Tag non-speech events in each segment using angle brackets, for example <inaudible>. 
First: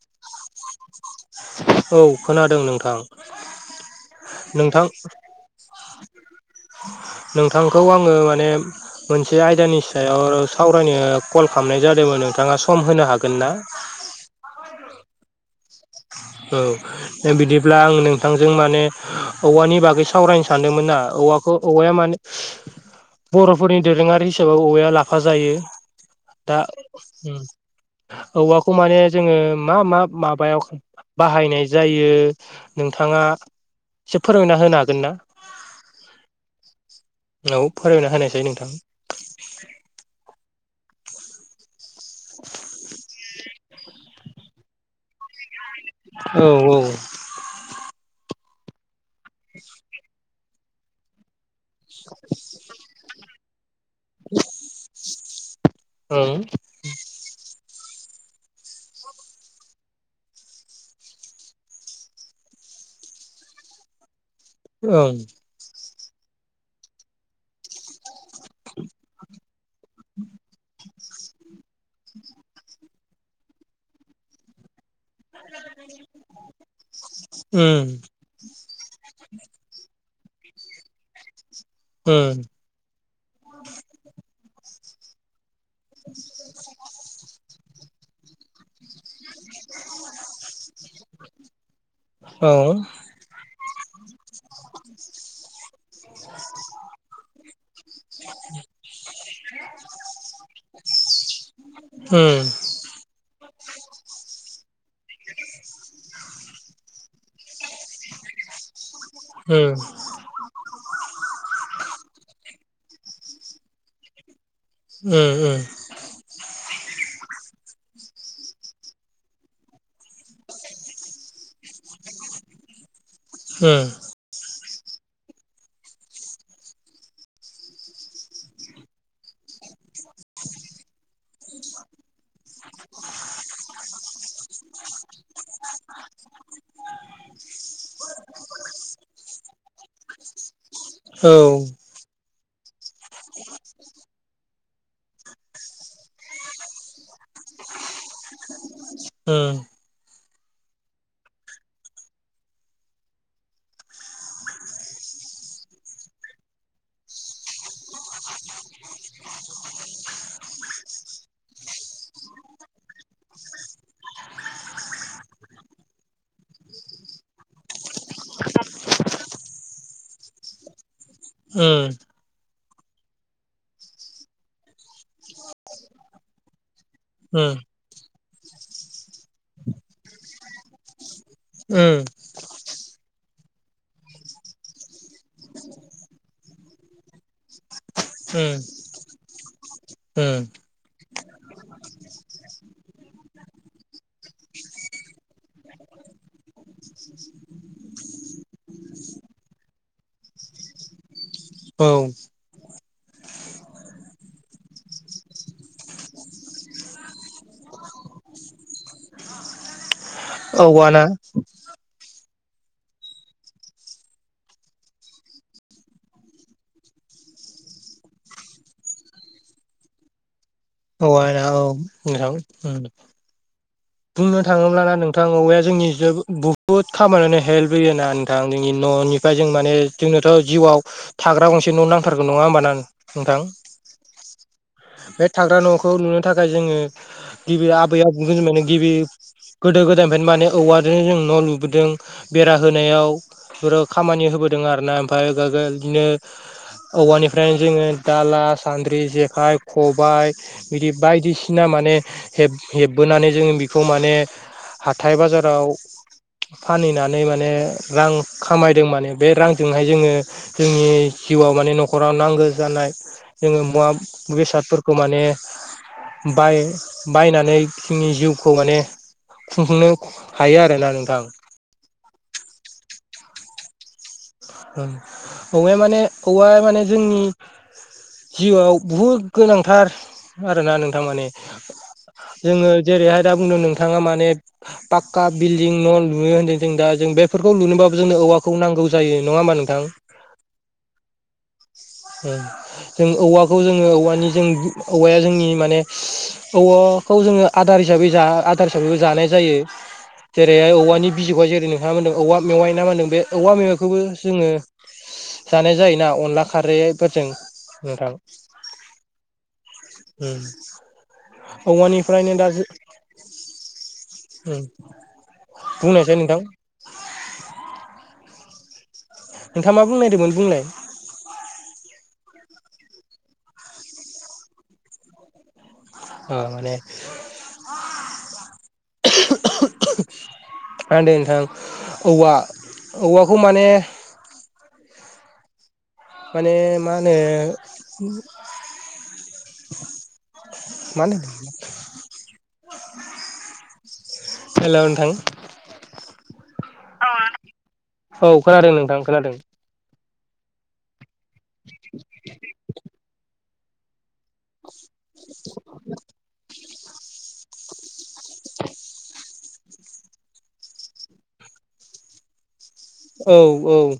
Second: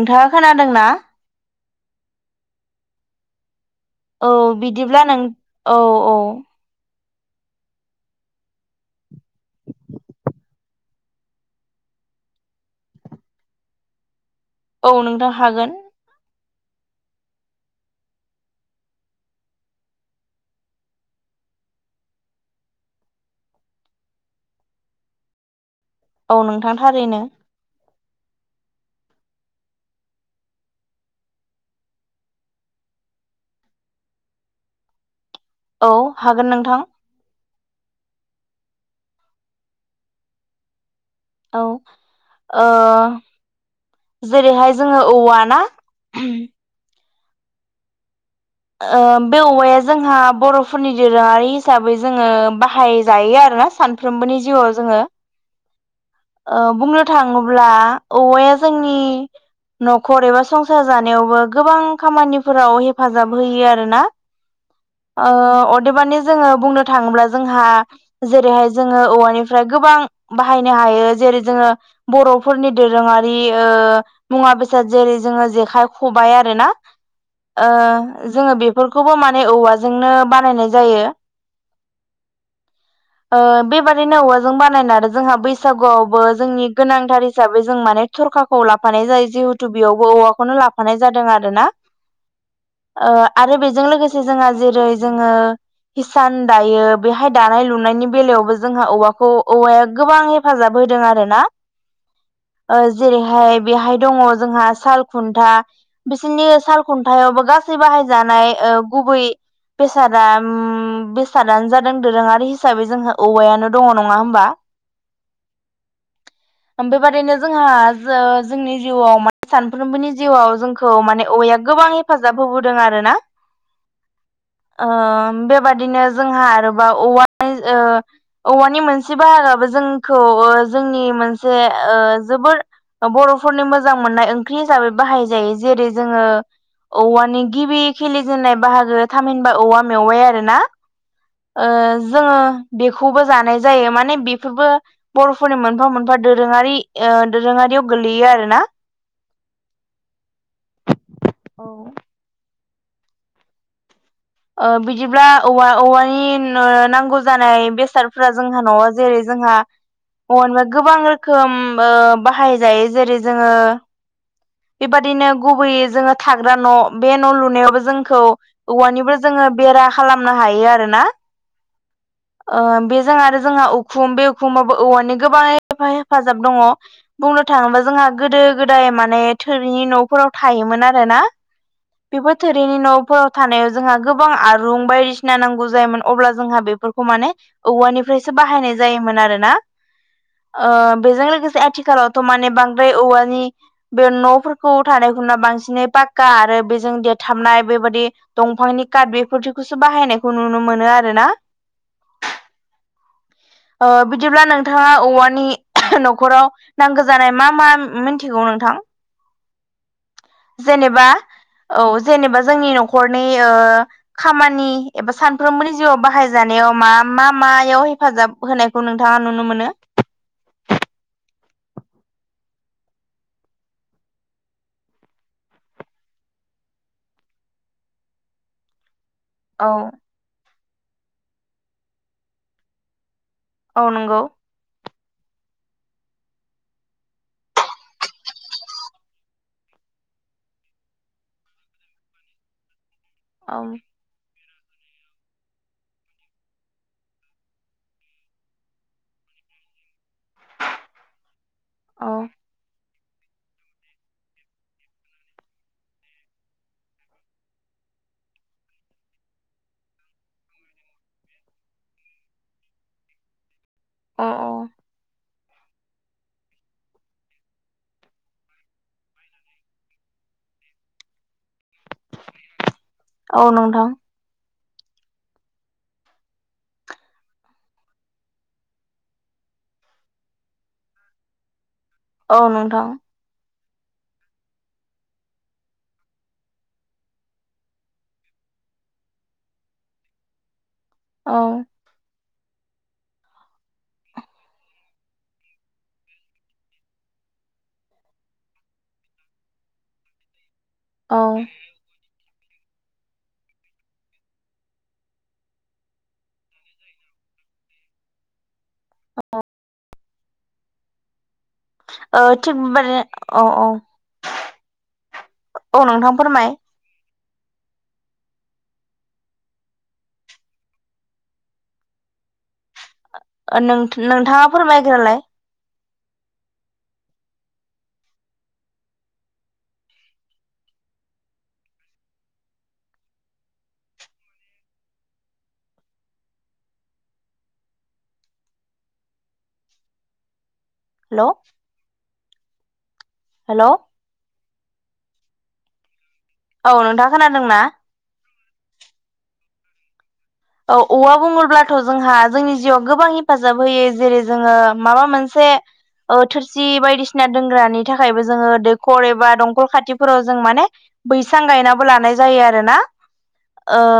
नोंथाङा खोनादोंना? औ खोनादों नोंथां। औ नोंथां बिदिब्ला नों औ औ। नोंथांखौ आङो माने मोनसे आयदानि सायाव सावरायनो कल खालामनाय जादोंमोन नोंथाङा सम होनो हागोन ना? औ नोंथां हागोन। औ बिदिब्ला आं नोंथांजों माने औवानि बागै सावरायनो सानदोंमोन ना औ औवाखौ औवाया माने बर'फोरनि दोरोङारि हिसाबै औवाया लाफा जायो। औ दा नोंथां थारैनो उम औवाख खौ माने जोङो मा मा माबायाव ख बाहायनाय जायो नोंथाङा एसे फोरमायना होनो हागोन ना? औ हागोन नोंथां। नाव फोरोंना होनायसै नोंथां। औ जेरैहाय जोङो औवा ना औ औ। बे औवाया जोंहा बर'फोरनि दोरोङारि हिसाबै जोङो बाहायजायो आरोना सानफ्रोमबोनि जिउआव जोङो ओं बुंनो थाङोब्ला औवाया जोंनि न'खर एबा संसार जानायावबो गोबां खामानिफोराव हेफाजाब। होयो आरोना ओं ओ अ देबानि जोङो बुंनो थाङोब्ला जोंहा जेरैहाय जोङो औवानि फ्राय गोबां बाहायनो हायो जेरै जोङो बर'फोरनि दोरोङारि ओ मुवा बेसाद जेरै जोङो जेखाइ खबाय आरो ना उम ओ जोङो बेफोरखौबो माने औवाजोंनो बानायनाय जायो। उम ओ बेबादिनो औवाजों बानायना आरो जोंहा बै सागुआवबो जोंनि गोनांथार हिसाबै जों माने थरखाखौ लाब फानाय जायो जिहेथु बेयावबो औवाखौनो लाफानाय जादों आरोना औ उम आरो जों लोगोसे जोंहा जेरै जोङो हिसान दायो बेहाय दानाय लुनायनि बेलायावबो जोंहा औवाखौ औवाया गोबां हेफाजाब होदों आरो ना उम ओ जेरै बेहाय दङ जोंहा साल खुन्था बिसोरनि साल खुन्थायावबो गा सै बाहायजानाय ओ गुबै बेसादा बेसादानो जादों दोरोङारि हिसाबै जोंहा औवायानो दङ नङा होमबा उम औ उम उम बेबादिनो जोंहा जोंनि जिउआव माने सानफ्रोमबोनि जिउआव जोंखौ माने औवाया गोबां हेफा जाब होबोदों आरो ना ओह ओ बेबादिनो जोंहा आरोबा औवा ओ औवानि मोनसे बाहागाबो जोंखौ ओ जोंनि मोनसे ओ जोबोर बर'फोरनि मोजां मोननाय ओंख्रि हिसाबै बाहाय जायो जेरै जोङो औवानि गिबि खिलिजेननाय बाहागो थामहिनबा औवा मेवाइ आरो ना औ जोङो बेखौबो जानाय जायो माने बेफोरबो बर'फोरनि मोनफा मोनफा दोरोङारि ओ दोरोङारियाव गोगलैयो आरो ना उम औ ओ बिदिब्ला औवा औवानि नांगौ जानाय बेसादफ्रा जोंहा न'आव जेरै जोंहा बवानिबा गोबां रोखोम ओ बाहाय जायो जेरै जोङो बेबायदिनो गुबैयै जोङो थाग्रा न' बे न' लुनायावबो जोंखौ औवानिबो जोङो बेरा खालामना हायो आरो ना उम ओ बेजों आरो जोंहा उखुम बे उखुमाबो औवानि गोबां हेफाजाब दङ बुंनो थाङोबा जोंहा गोदो गोदाय माने थोरिनि न'फोराव थायोमोन आरो ना बेफोर थोरिनि न'फोराव थानायाव जोंहा गोबां आरुं बायदिसिना नांगौ जायोमोन अब्ला जोंहा बे बेफोरखौ माने औवानिफ्रायसो उम बाहायनाय जायोमोन आरोना उम ओ बेजों लोगोसे आथिखालावथ' माने बांद्राय औवानि बे न'फोरखौ थानाय खौ नुना बांसिनै पाक्का आरो बेजों देरथाबनाय बेबादि दंफांनि काट बेफोरखौसो बाहायनायखौ नुनो मोनो आरो ना। औ ओ बिदिब्ला नोंथाङा औवानि न'खराव नांगौ जानाय मा मा मिथिगौ नोंथां? औवाना जेनेबा औ जेनेबा जोंनि न'खरनि खामानि एबा सानफ्रोमबोनि जिउआव बाहायजानायाव मा मा मायाव हेफाजाब होनायखौ नोंथाङा नुनो मोनो? <unintelligible> बुंनो थाङोब्लाना नोंथां औवाया जोंनि बुहुद खामानियावनो हेल्प होयोना नोंथां जोंनि न'नि ओमफ्राय जों औ माने जोंनोथ' जिउआव थाग्रा गंसे न' नांथारगौ नङा होमबाना औ नंगौ बे थाग्रा न'खौ लुनो थाखाय जोङो गिबि आबै आबौमोन जों नो गिबि गोदो गोदायनिफ्रायनो माने औवाजों जों न' लुबोदों बेरा होनायाव औ बे खामानि होबोदों आरोना ओमफ्राय बिदिनो औवानिफ्रायनो जोङो दाला सान्द्रि जेखाय खबाय बिदि बायदिसिना माने औ हेब हेब बोनानै जोङो बिखौ माने हाथाइ बाजाराव फानहैनानै माने रां खामायदों माने बे रांजोंहाय जोङो जोंनि जिउआव माने न'खराव नांगौ जानाय जोङो मुवा औ बेसादफोरखौ माने बाय बायनानै जोंनि जिउखौ माने खुंफुंनो हायो आरोना नोंथां। <inaudible> औ नोंथां औवाया माने औवाया माने जोंनि जिउआव बुहुद गोनांथार आरोना नोंथां माने औ जोङो नोंथां जेरैहाय दा बुंदों नों नोंथाङा माने पाक्का बिल्डिं न' लुयो होन्दों जों दा जों बेफोरखौ लुनोबाबो जोंनो औवाखौ नांगौ जायो नङा होनबा नोंथां? औ ओम जों औवाखौ जोङो औवानि जों औवाया जोंनि माने औवाखौ जोङो आदार हिसाबै बो जानाय जायो ज जे औवानि औ बिजौखौहाय जेरै नोंथाङाबो होनदों औवा मेवाइ ना होनदों बे औवा मेवाइखौबो जोङो जानाय जायोना अनला खारैफोरजों नोंथां अ उ ओ औवानिफ्रायनो दा थिग बेबादिनो औ औ <inaudible> औ बुंनायसै नोंथां फोरमाय नोंथाङा मा बुंनो नागिरदोंमोन बुंनाय ओ नोंथाङा फोरमायग्रोलाय ओ माने <inaudible> नोंथां औवा औवाखौ माने <inaudible> माने मा होनो मा हेलौ होनदों? हेल' हेल नोंथां औ नोंथाङा खोनादोंना औ खोनादों नोंथां खोनादों औ औवा बुङोब्लाथ' जोंहा जोंनि जिउआव गोबां हेफाजाब होयो जेरै जोङो माबा मोनसे ओ थोरसि बायदिसिना दोनग्रानि नि थाखायबो जोङो दैखर एबा दं खल खाथिफोराव जों माने बैसां गायनाबो लानाय जायो आरोना औ ओ औ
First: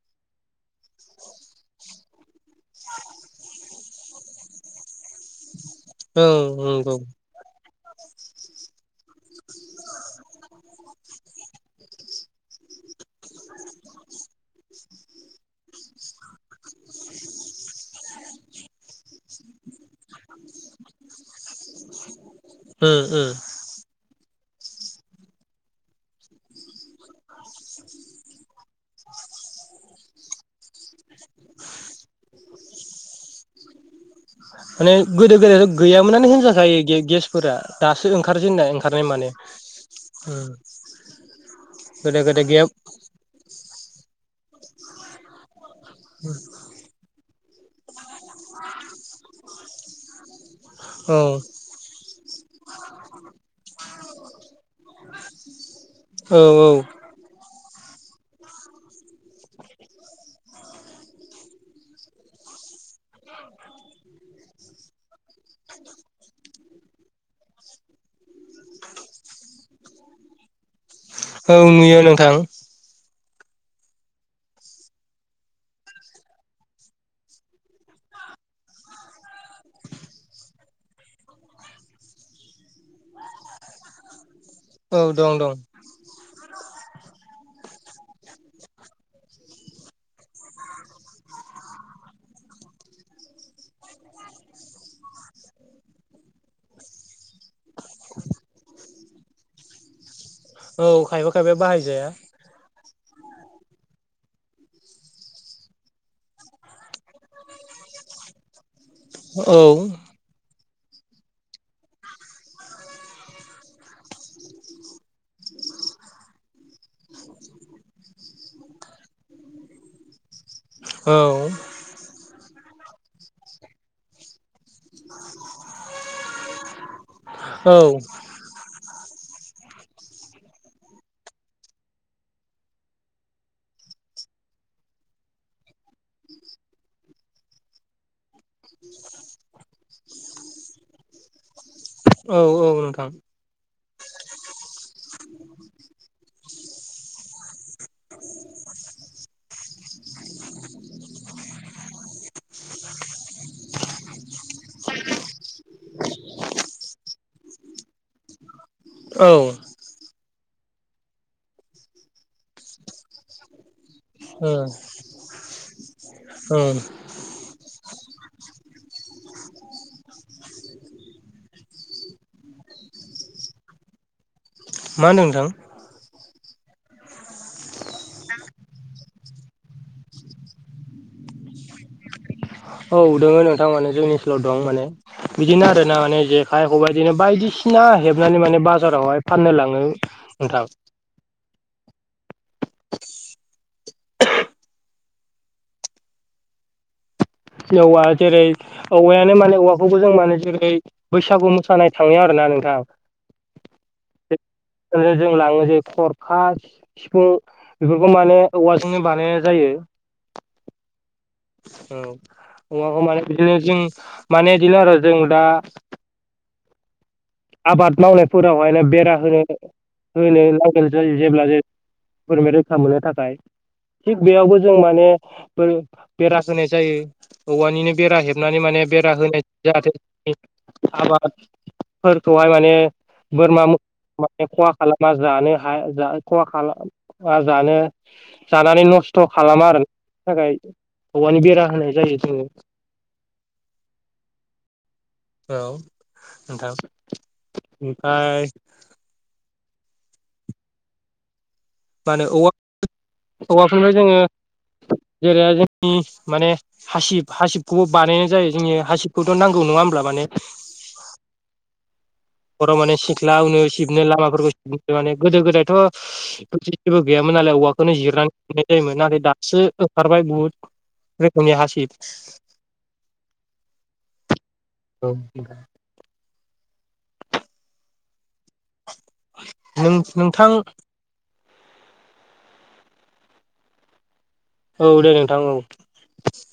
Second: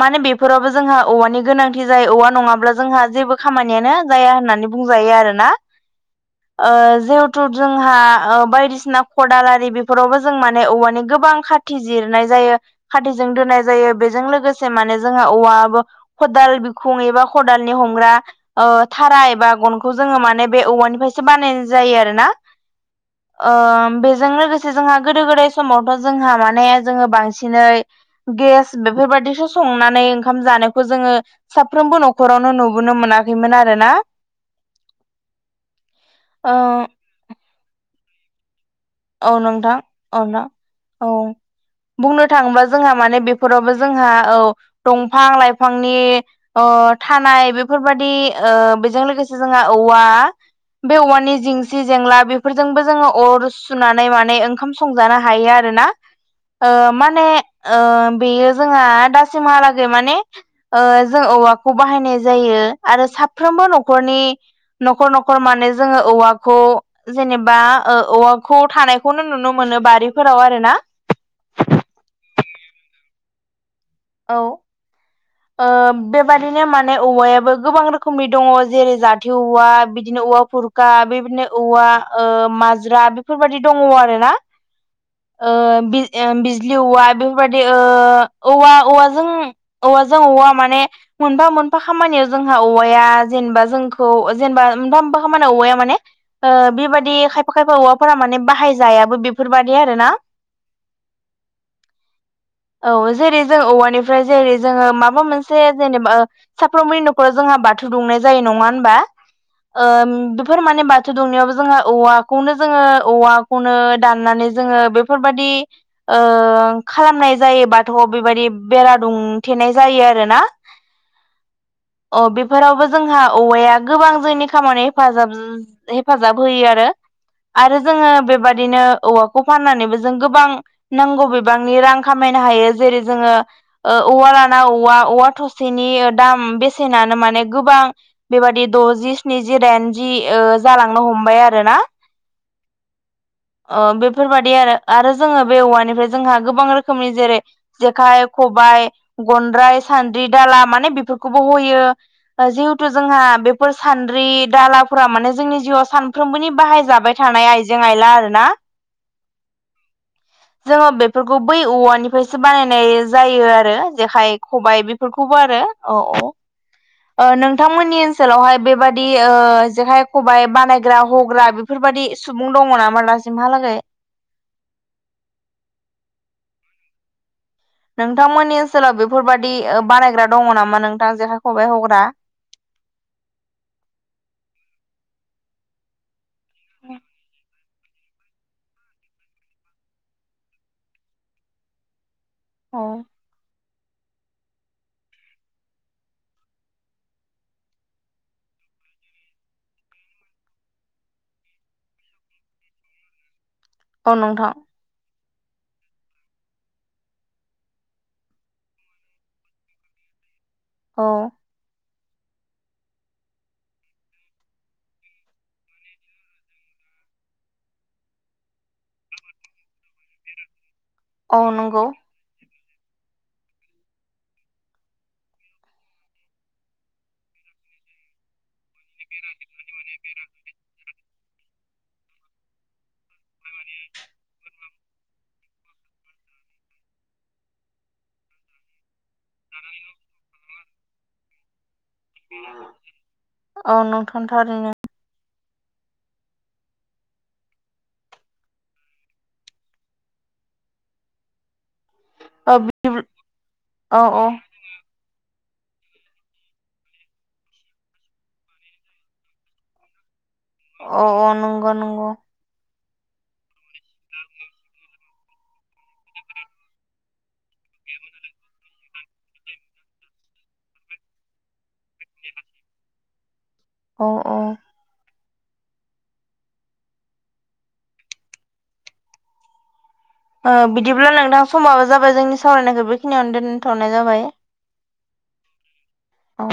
माने बेफोरावबो जोंहा औवानि गोनांथि जायो औवा नङाब्ला जोंहा जेबो खामानि इनियानो जाया होननानै बुंजायो आरो ना औ नंगौ जोंहा ओ बायदिसिना खदालारि बेफोरावबो जों माने औवानि गोबां खाथि जिरनाय जायो खाथिजों दोननाय जायो बेजों लोगो से माने जों औबा खदाल बिखुं एबा खदालनि हमग्रा ओ थारा एबा गन जोंङो माने बे औवानिफ्रायसो बानायनाय जायो आरोना उम उम ओम बे जों लोगोंसे जोंहा गोदो गोदाय समावथ जोंहा माने जोंङो बांसिनै गेस बेफोरबायदिसो संनानै ओंखाम जानायखौ जोङो साफ्रोमबो न'खरावनो नुबोनो मोनाखैमोन आरो ना माने गोदो गोदायथ' गैयामोनानो ओ होनजाखायो गेसफोरा दासो ओंखारजेननाय ओंखारनाय माने औ नोंथां औ ना उम औ। गोदो बुंनो गोदाय थाङोबा गैया जोंहा माने बेफोरावबो जोंहा। औ दंफां लाइफांनि ओ थानाय बेफोरबायदि ओ बेजों लोगोसे जोंहा औवा बे औ औवानि जिंसि जेंला बेफोरजोंबो जोङो अर सुनानै माने ओंखाम संजानो हायो आरोना औ औ ओ माने ओ बेयो जोंहा दासिमहालागै माने ओ जों औवाखौ बाहायनाय जायो। आरो साफ्रोमबो न'खरनि न'खर न'खर माने जोङो औवाखौ जेनेबा आ ओ औवाखौ थानायखौनो नुनो मोनो बारिफोराव आरो ना औ नुयो नोंथां। औ ओ बेबादिनो माने औवायाबो गोबां रोखोमनि दङ जेरै जाथि औवा बिदि नो औवा भुरखा बेबायदिनो औवा ओ माज्रा बेफोरबायदि दङ आरो ना? औ दं दं ओ बिज बिजलि औवा बेफोरबायदि ओ औवा औवाजों औवाजों औवा माने मोनफा मोनफा खामानियाव जोंहा औवाया जेनेबा जों खौ जेनेबा मोनफा मोनफा खामानियाव औवाया माने ओ बेबायदि खा यफा खायफा औवाफोरा माने बाहायजायाबो बेफोरबायदि आरो ना। औ खायफा खायफाया बाहायजाया औ जेरै जों औवानिफ्राय जेरै जोङो माबा मोनसे जेनेबा साफ्रोमबोनि न'खराव जोंहा बाथौ दुंनाय जायो नङा होमबा औ ओ बेफोर माने बाथौ दुंनायावबो जोंहा औवाखौनो जोङो औवाखौनो दाननानै जोङो बेफोरबायदि ओ खालामनाय जायो बाथौ बेबायदि बेरा दुंथेनाय जायो आरो ना औ बेफोरावबो जोंहा औवाया गोबां जोंनि खामानि हेफाजाब हेफाजाब होयो आरो आरो औ जोङो बेबादिनो औवाखौ फाननानैबो जों गोबां नांगौ बिबांनि रां खामायनो हायो जेरै जोङो औवा लाना औवा औवा थसेनि दाम बेसेनानो माने गोबां। बेबादि द'जि स्निजि दाइनजि ओ जालांनो हमबाय आरो ना? औ औ नोंथां। ओ बेफोरबादि आरो आरो जोङो बे औवानिफ्राय जोंहा गोबां रोखोमनि जेरै जेखाइ खबाइ गनद्राय सान्द्रि दाला माने बेफोरखौबो हयो जि हेथु जोंहा बेफोर सान्द्रि दालाफोरा माने जोंनि जिउआव सानफ्रोमबोनि बाहायजाबाय थानाय आइजें आइला आरोना। औ जोङो बेफोरखौ बै औवानिफ्रायसो बानायनाय जायो आरो। जेखाय ओ खबाय औ बेफोरखौबो आरो अ अ ओ नोंथांमोननि ओनसोलावहाय बेबायदि ओ जेखाय, खबाय बानायग्रा हग्रा बेफोरबायदि सुबुं दङ नामा दासिमहालागै? मा होनदों नोंथां? नोंथांमोननि ओनसोलाव बेफोरबादि बानायग्रा दङ नामा नोंथां, जेखाइ-खबाइ हग्रा? औ दोङो नोंथां, माने जोंनि ओनसोलाव दं, माने बिदिनो आरो ना माने जे खाइ खबाइ बायदि सिना हेबनानै माने बाजारावहाय फाननो लाङो नोंथां। अ औवा। जेरै-औवायानो माने औवाखौबो जों माने जेरै बैसागु मोसानाय थाङो आरो ना? नोंथां अ नोंथां जों लाङो जे खरखा, सिफुं बेफोरखौ माने औवाजोंनो बानायनाय जायो। <inaudible> अह औ अम माने बिदिनो जों माने बिदिनो आरो जों दा आबाद मावनायफोरावहायनो बेरा होनो होनो औ जेब्ला जे नंगौ फोरनिफ्राय रैखा मोननो थाखाय थिग बेयावबो जों माने बेरा होनाय जायो औवानिनो बेरा हेब नानै माने बेरा होनाय जाहाथे आबादफोरखौहाय माने बोरमा मोसौआ माने खहा खालामा जानो हा खहा खालामा जानो जानानै नस्थ' खस्थ' खालामा आरो ना थाखाय औवानि बेरा होनाय जायो जोङो औ नोंथां थारैनो। औ नोंथां ओमफ्राय माने औवा औ औआफोरनिफ्राय औ जोङो औ जेरै जोंनि माने हासिब हासिबखौबो बानायनाय जायो जोंनि हासिबखौथ' नांगौ नङा होमब्ला माने अ अ नंगौ नंगौ। सिख्ला उनो सिबनो लामाफोरखौ सिबनो माने गोदो गोदायथ' गैयामोन नालाय। नो जिरनानै जायोमोन नाथाय दासो ओंखारबाय बुहुद रोखोमनि हासिब <inaudible> अह अह औ <inaudible> नोंथां बिदिब्ला नोंथां समाबो जाबाय जोंनि सावरायनायखौ बेखिनियावनो दोनथ'नाय जाबाय औ दे नोंथां औ औ।